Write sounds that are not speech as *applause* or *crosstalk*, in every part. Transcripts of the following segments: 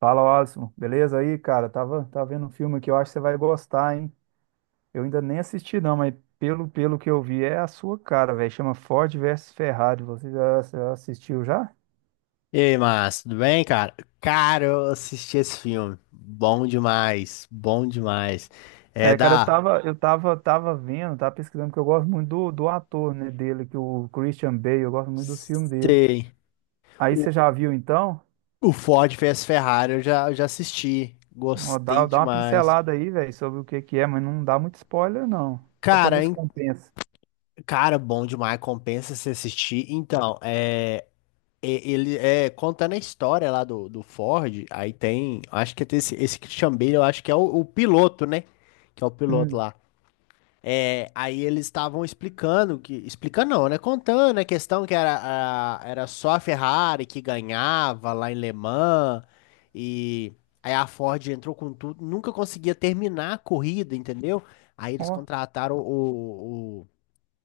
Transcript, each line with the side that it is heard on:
right: Fala, Alisson. Beleza aí, cara? Tava vendo um filme que eu acho que você vai gostar, hein? Eu ainda nem assisti, não, mas pelo que eu vi, é a sua cara, velho. Chama Ford versus Ferrari. Você já assistiu já?
left: E aí, Márcio, tudo bem, cara? Cara, eu assisti esse filme. Bom demais, bom demais. É
right: É, cara, eu
left: da.
right: tava, eu tava, tava vendo, tava pesquisando, porque eu gosto muito do ator, né, dele, que o Christian Bale, eu gosto muito dos filmes dele.
left: Sei.
right: Aí você
left: O,
right: já viu, então?
left: o Ford vs Ferrari, eu já assisti.
right: Ó,
left: Gostei
right: Dá uma
left: demais.
right: pincelada aí, velho, sobre o que que é, mas não dá muito spoiler, não. Só pra
left: Cara,
right: ver se
left: hein?
right: compensa.
left: Cara, bom demais. Compensa se assistir. Então, é, ele é contando a história lá do Ford. Aí tem. Acho que tem esse, esse Christian Bale, eu acho que é o piloto, né? Que é o piloto
right: Hum,
left: lá. É, aí eles estavam explicando que, explicando não, né? Contando a questão que era, era só a Ferrari que ganhava lá em Le Mans e aí a Ford entrou com tudo, nunca conseguia terminar a corrida, entendeu? Aí eles
right: ó.
left: contrataram o, o,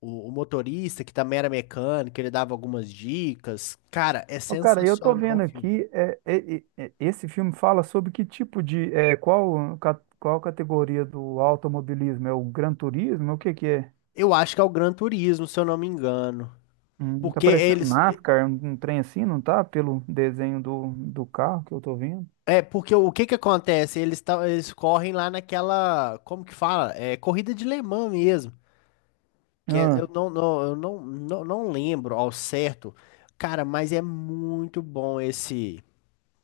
left: o, o motorista que também era mecânico, ele dava algumas dicas. Cara, é
right: Ô, cara, eu tô
left: sensacional o
right: vendo
left: filme.
right: aqui, esse filme fala sobre que tipo de, é, qual, qual categoria do automobilismo? É o Gran Turismo? O que que é?
left: Eu acho que é o Gran Turismo, se eu não me engano.
right: Tá
left: Porque
right: parecendo
left: eles,
right: NASCAR, um trem assim, não tá? Pelo desenho do carro que eu tô vendo.
left: é, porque o que que acontece? Eles correm lá naquela, como que fala? É corrida de Le Mans mesmo. Eu
right: Ah,
left: não, não, eu não lembro ao certo. Cara, mas é muito bom esse.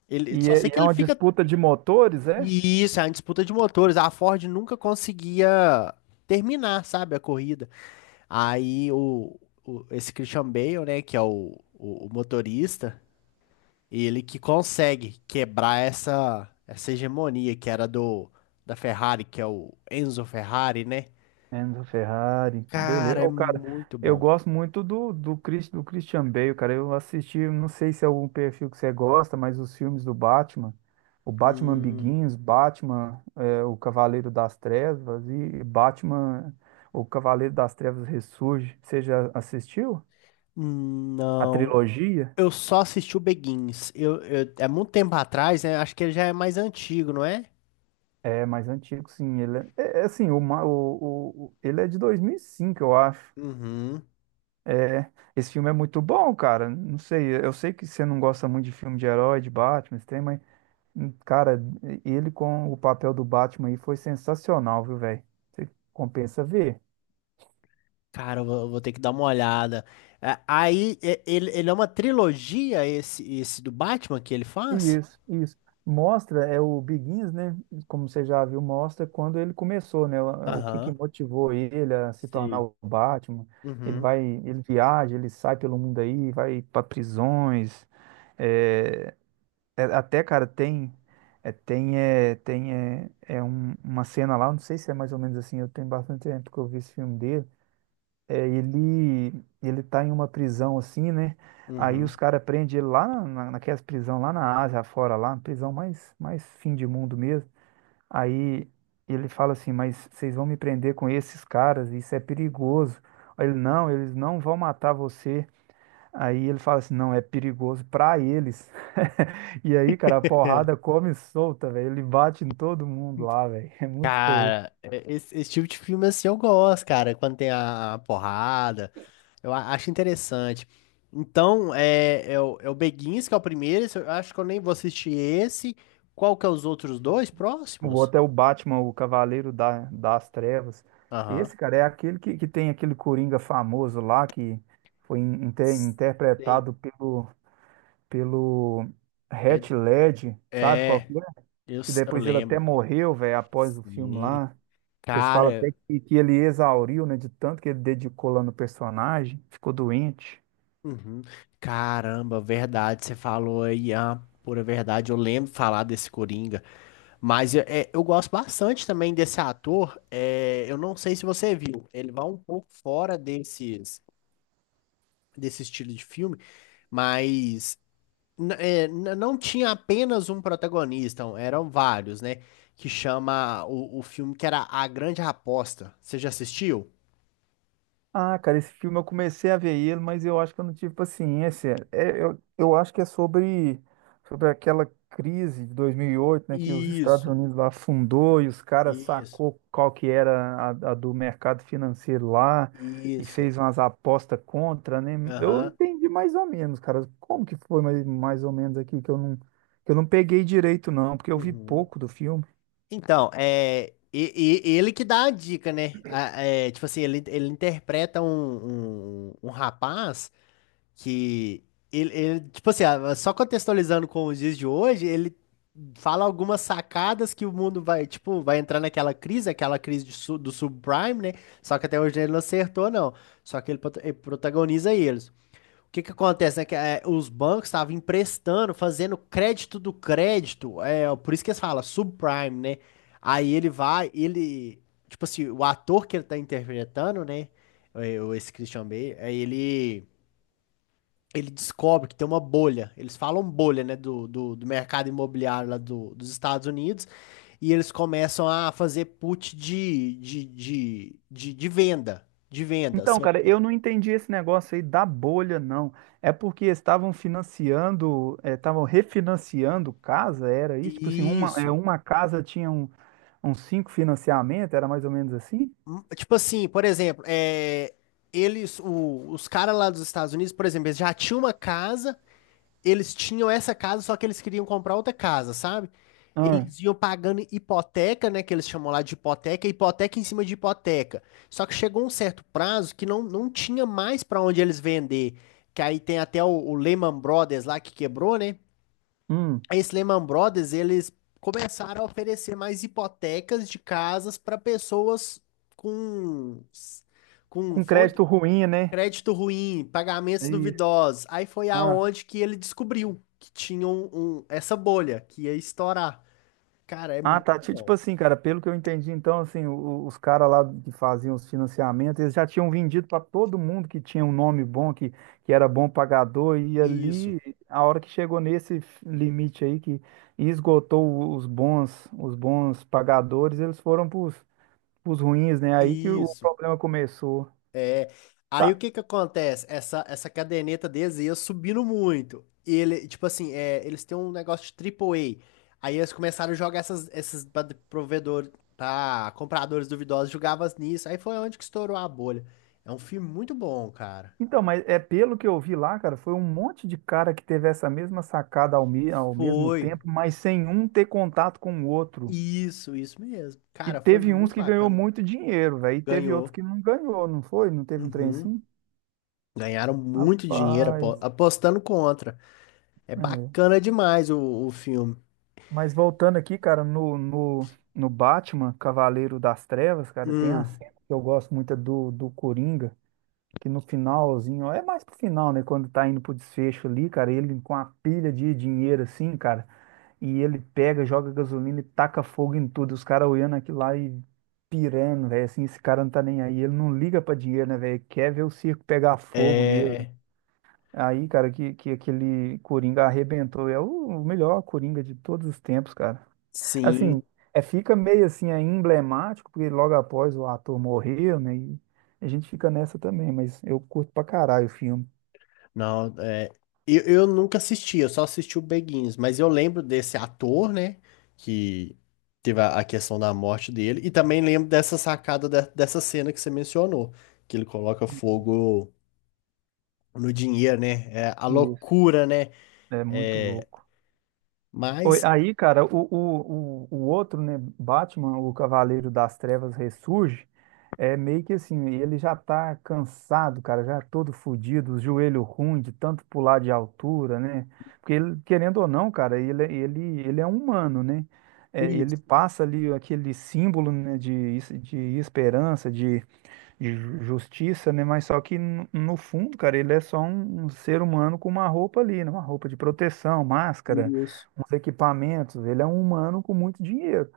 left: Ele, só
right: e
left: sei que
right: é
left: ele
right: uma
left: fica.
right: disputa de motores, é?
left: Isso, é uma disputa de motores. A Ford nunca conseguia terminar, sabe, a corrida. Aí esse Christian Bale, né, que é o motorista. Ele que consegue quebrar essa, essa hegemonia que era do da Ferrari, que é o Enzo Ferrari, né?
right: Enzo Ferrari, beleza.
left: Cara, é
right: Ô, cara,
left: muito
right: eu
left: bom.
right: gosto muito do do Christian Bale, cara. Eu assisti, não sei se é algum perfil que você gosta, mas os filmes do Batman, o Batman
left: Hum,
right: Begins, Batman, é, o Cavaleiro das Trevas e Batman, o Cavaleiro das Trevas Ressurge. Você já assistiu? A
left: não.
right: trilogia?
left: Eu só assisti o Begins. É muito tempo atrás, né? Acho que ele já é mais antigo, não é?
right: É mais antigo, sim. Ele é, é é assim, o, ma- o- ele é de 2005, eu acho.
left: Uhum.
right: É, esse filme é muito bom, cara. Não sei, eu sei que você não gosta muito de filme de herói, de Batman, esse trem, mas, cara, ele com o papel do Batman aí foi sensacional, viu, velho? Você compensa ver.
left: Cara, eu vou ter que dar uma olhada. É. Aí, ele, ele é uma trilogia, esse do Batman que ele faz?
right: Isso, isso. Mostra, é o Begins, né? Como você já viu, mostra quando ele começou, né? O que
left: Aham.
right: que motivou ele a se tornar
left: Sei.
right: o Batman.
left: Uhum.
right: Ele viaja, ele sai pelo mundo aí, vai para prisões, é, é, até, cara, tem. É uma cena lá, eu não sei se é mais ou menos assim, eu tenho bastante tempo que eu vi esse filme dele. É, ele tá em uma prisão assim, né? Aí os
left: Uhum.
right: caras prendem ele lá naquelas prisão lá na Ásia, fora lá, prisão mais fim de mundo mesmo. Aí ele fala assim, mas vocês vão me prender com esses caras, isso é perigoso. Aí ele, não, eles não vão matar você. Aí ele fala assim, não, é perigoso pra eles. *laughs* E aí, cara, a porrada come solta, velho. Ele bate em todo mundo lá, velho. *laughs* É muito doido.
left: Cara, esse, esse tipo de filme assim eu gosto, cara, quando tem a porrada, eu acho interessante. Então, é, é, o, é o Beguins, que é o primeiro, esse eu acho que eu nem vou assistir esse. Qual que é os outros dois
right: O
left: próximos?
right: outro é o Batman, o Cavaleiro das Trevas.
left: Aham.
right: Esse, cara, é aquele que tem aquele Coringa famoso lá, que foi
left: Sei.
right: interpretado pelo
left: É,
right: Heath Ledger, sabe qual
left: é,
right: que é? E
left: eu
right: depois ele até
left: lembro.
right: morreu, velho, após o filme
left: Sim.
right: lá. Eles falam até
left: Cara,
right: que ele exauriu, né, de tanto que ele dedicou lá no personagem, ficou doente.
left: uhum. Caramba, verdade, você falou aí a pura verdade. Eu lembro de falar desse Coringa. Mas eu é, eu gosto bastante também desse ator. É, eu não sei se você viu, ele vai um pouco fora desses, desse estilo de filme, mas é, não tinha apenas um protagonista, um, eram vários, né? Que chama o filme que era A Grande Aposta. Você já assistiu?
right: Ah, cara, esse filme eu comecei a ver ele, mas eu acho que eu não tive paciência. Eu acho que é sobre, sobre aquela crise de 2008, né, que os Estados
left: Isso,
right: Unidos lá afundou e os caras
left: isso,
right: sacou qual que era a do mercado financeiro lá e
left: isso.
right: fez umas apostas contra, né? Eu
left: Aham.
right: entendi mais ou menos, cara. Como que foi mais ou menos aqui que eu que eu não peguei direito, não, porque eu vi
left: Uhum.
right: pouco do filme.
left: Então, é, ele que dá a dica, né? É, tipo assim, ele interpreta um, um, um rapaz que ele, tipo assim, ah, só contextualizando com os dias de hoje, ele fala algumas sacadas que o mundo vai, tipo, vai entrar naquela crise, aquela crise de do subprime, né? Só que até hoje ele não acertou, não. Só que ele, ele protagoniza eles. O que que acontece, né? Que é, os bancos estavam emprestando, fazendo crédito do crédito, é, por isso que eles falam subprime, né? Aí ele vai, ele, tipo assim, o ator que ele tá interpretando, né? É, esse Christian Bale, aí ele descobre que tem uma bolha. Eles falam bolha, né? Do mercado imobiliário lá dos Estados Unidos. E eles começam a fazer put de venda. De venda.
right: Então,
left: Seu,
right: cara,
left: é,
right: eu não entendi esse negócio aí da bolha, não. É porque estavam financiando, estavam refinanciando casa, era isso? Tipo assim,
left: isso.
right: uma casa tinha uns cinco financiamentos, era mais ou menos assim?
left: Tipo assim, por exemplo, é, eles, os caras lá dos Estados Unidos, por exemplo, eles já tinham uma casa, eles tinham essa casa, só que eles queriam comprar outra casa, sabe?
right: Ah,
left: Eles iam pagando hipoteca, né, que eles chamam lá de hipoteca, hipoteca em cima de hipoteca. Só que chegou um certo prazo que não, não tinha mais para onde eles vender, que aí tem até o Lehman Brothers lá que quebrou, né?
right: hum,
left: Esse Lehman Brothers, eles começaram a oferecer mais hipotecas de casas para pessoas com, com
right: com
left: fonte,
right: crédito ruim, né?
left: crédito ruim,
right: É
left: pagamentos
right: isso.
left: duvidosos. Aí foi
right: Ah.
left: aonde que ele descobriu que tinha um, essa bolha que ia estourar. Cara, é
right: Ah,
left: muito
right: tá. Tipo
left: bom.
right: assim, cara, pelo que eu entendi, então, assim, os caras lá que faziam os financiamentos, eles já tinham vendido para todo mundo que tinha um nome bom, que era bom pagador, e
left: Isso,
right: ali, a hora que chegou nesse limite aí, que esgotou os bons pagadores, eles foram pros ruins, né? Aí que o
left: isso.
right: problema começou.
left: É. Aí o
right: Tá.
left: que que acontece? Essa caderneta deles ia subindo muito. E ele, tipo assim, é, eles têm um negócio de triple A. Aí eles começaram a jogar essas, esses provedor, pra compradores duvidosos, jogavam nisso. Aí foi onde que estourou a bolha. É um filme muito bom, cara.
right: Então, mas é pelo que eu vi lá, cara, foi um monte de cara que teve essa mesma sacada ao, ao mesmo
left: Foi.
right: tempo, mas sem um ter contato com o outro.
left: Isso mesmo.
right: E
left: Cara, foi
right: teve uns
left: muito
right: que ganhou
left: bacana.
right: muito dinheiro, velho. E teve outros
left: Ganhou.
right: que não ganhou, não foi? Não teve um trem
left: Uhum.
right: assim?
left: Ganharam muito dinheiro
right: Rapaz.
left: apostando contra. É
right: É.
left: bacana demais o filme.
right: Mas voltando aqui, cara, no Batman, Cavaleiro das Trevas, cara, tem a
left: Hum.
right: cena que eu gosto muito é do Coringa, que no finalzinho, ó, é mais pro final, né? Quando tá indo pro desfecho ali, cara, ele com a pilha de dinheiro assim, cara. E ele pega, joga gasolina e taca fogo em tudo. Os caras olhando aquilo lá e pirando, velho. Assim, esse cara não tá nem aí. Ele não liga pra dinheiro, né, velho? Quer ver o circo pegar fogo mesmo.
left: É.
right: Aí, cara, que aquele Coringa arrebentou. É o melhor Coringa de todos os tempos, cara. Assim,
left: Sim,
right: é, fica meio assim, é emblemático, porque logo após o ator morreu, né? E a gente fica nessa também, mas eu curto pra caralho o filme.
left: não, é, eu nunca assisti, eu só assisti o Beguins, mas eu lembro desse ator, né, que teve a questão da morte dele, e também lembro dessa sacada, dessa cena que você mencionou, que ele coloca fogo no dinheiro, né, é a
right: Isso,
left: loucura, né,
right: é muito
left: é,
right: louco. Oi,
left: mas...
right: aí, cara, o outro, né, Batman, o Cavaleiro das Trevas ressurge, é meio que assim, ele já tá cansado, cara, já todo fudido, os joelho ruim de tanto pular de altura, né? Porque ele, querendo ou não, cara, ele é um humano, né? É,
left: Isso,
right: ele passa ali aquele símbolo, né, de, de esperança, de justiça, né? Mas só que no fundo, cara, ele é só um ser humano com uma roupa ali, né? Uma roupa de proteção, máscara,
left: isso.
right: uns equipamentos. Ele é um humano com muito dinheiro.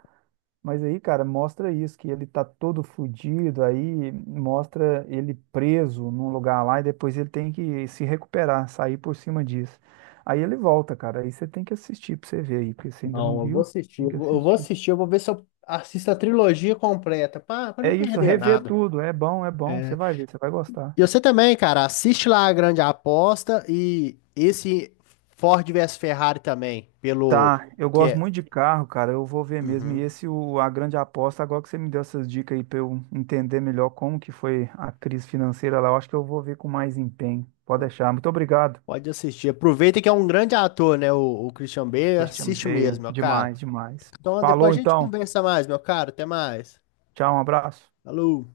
right: Mas aí, cara, mostra isso, que ele tá todo fudido, aí mostra ele preso num lugar lá e depois ele tem que se recuperar, sair por cima disso. Aí ele volta, cara. Aí você tem que assistir pra você ver aí, porque você ainda não
left: Não, eu vou
right: viu,
left: assistir,
right: tem
left: eu
right: que
left: vou eu vou
right: assistir.
left: assistir, eu vou ver se eu assisto a trilogia completa, para
right: É
left: não
right: isso,
left: perder
right: rever
left: nada.
right: tudo. É bom, é bom. Você
left: É.
right: vai ver, você vai gostar.
left: E você também, cara, assiste lá a Grande Aposta e esse Ford vs Ferrari também, pelo
right: Tá, eu
left: que
right: gosto
left: é.
right: muito de carro, cara. Eu vou ver mesmo. E
left: Uhum.
right: esse, o, a grande aposta, agora que você me deu essas dicas aí pra eu entender melhor como que foi a crise financeira lá, eu acho que eu vou ver com mais empenho. Pode
left: Então,
right: deixar. Muito obrigado,
left: pode assistir. Aproveita que é um grande ator, né? O Christian Bale,
right: Christian
left: assiste mesmo,
right: Bale.
left: meu cara.
right: Demais, demais.
left: Então
right: Falou
left: depois a gente
right: então.
left: conversa mais, meu cara. Até mais.
right: Tchau, um abraço.
left: Falou.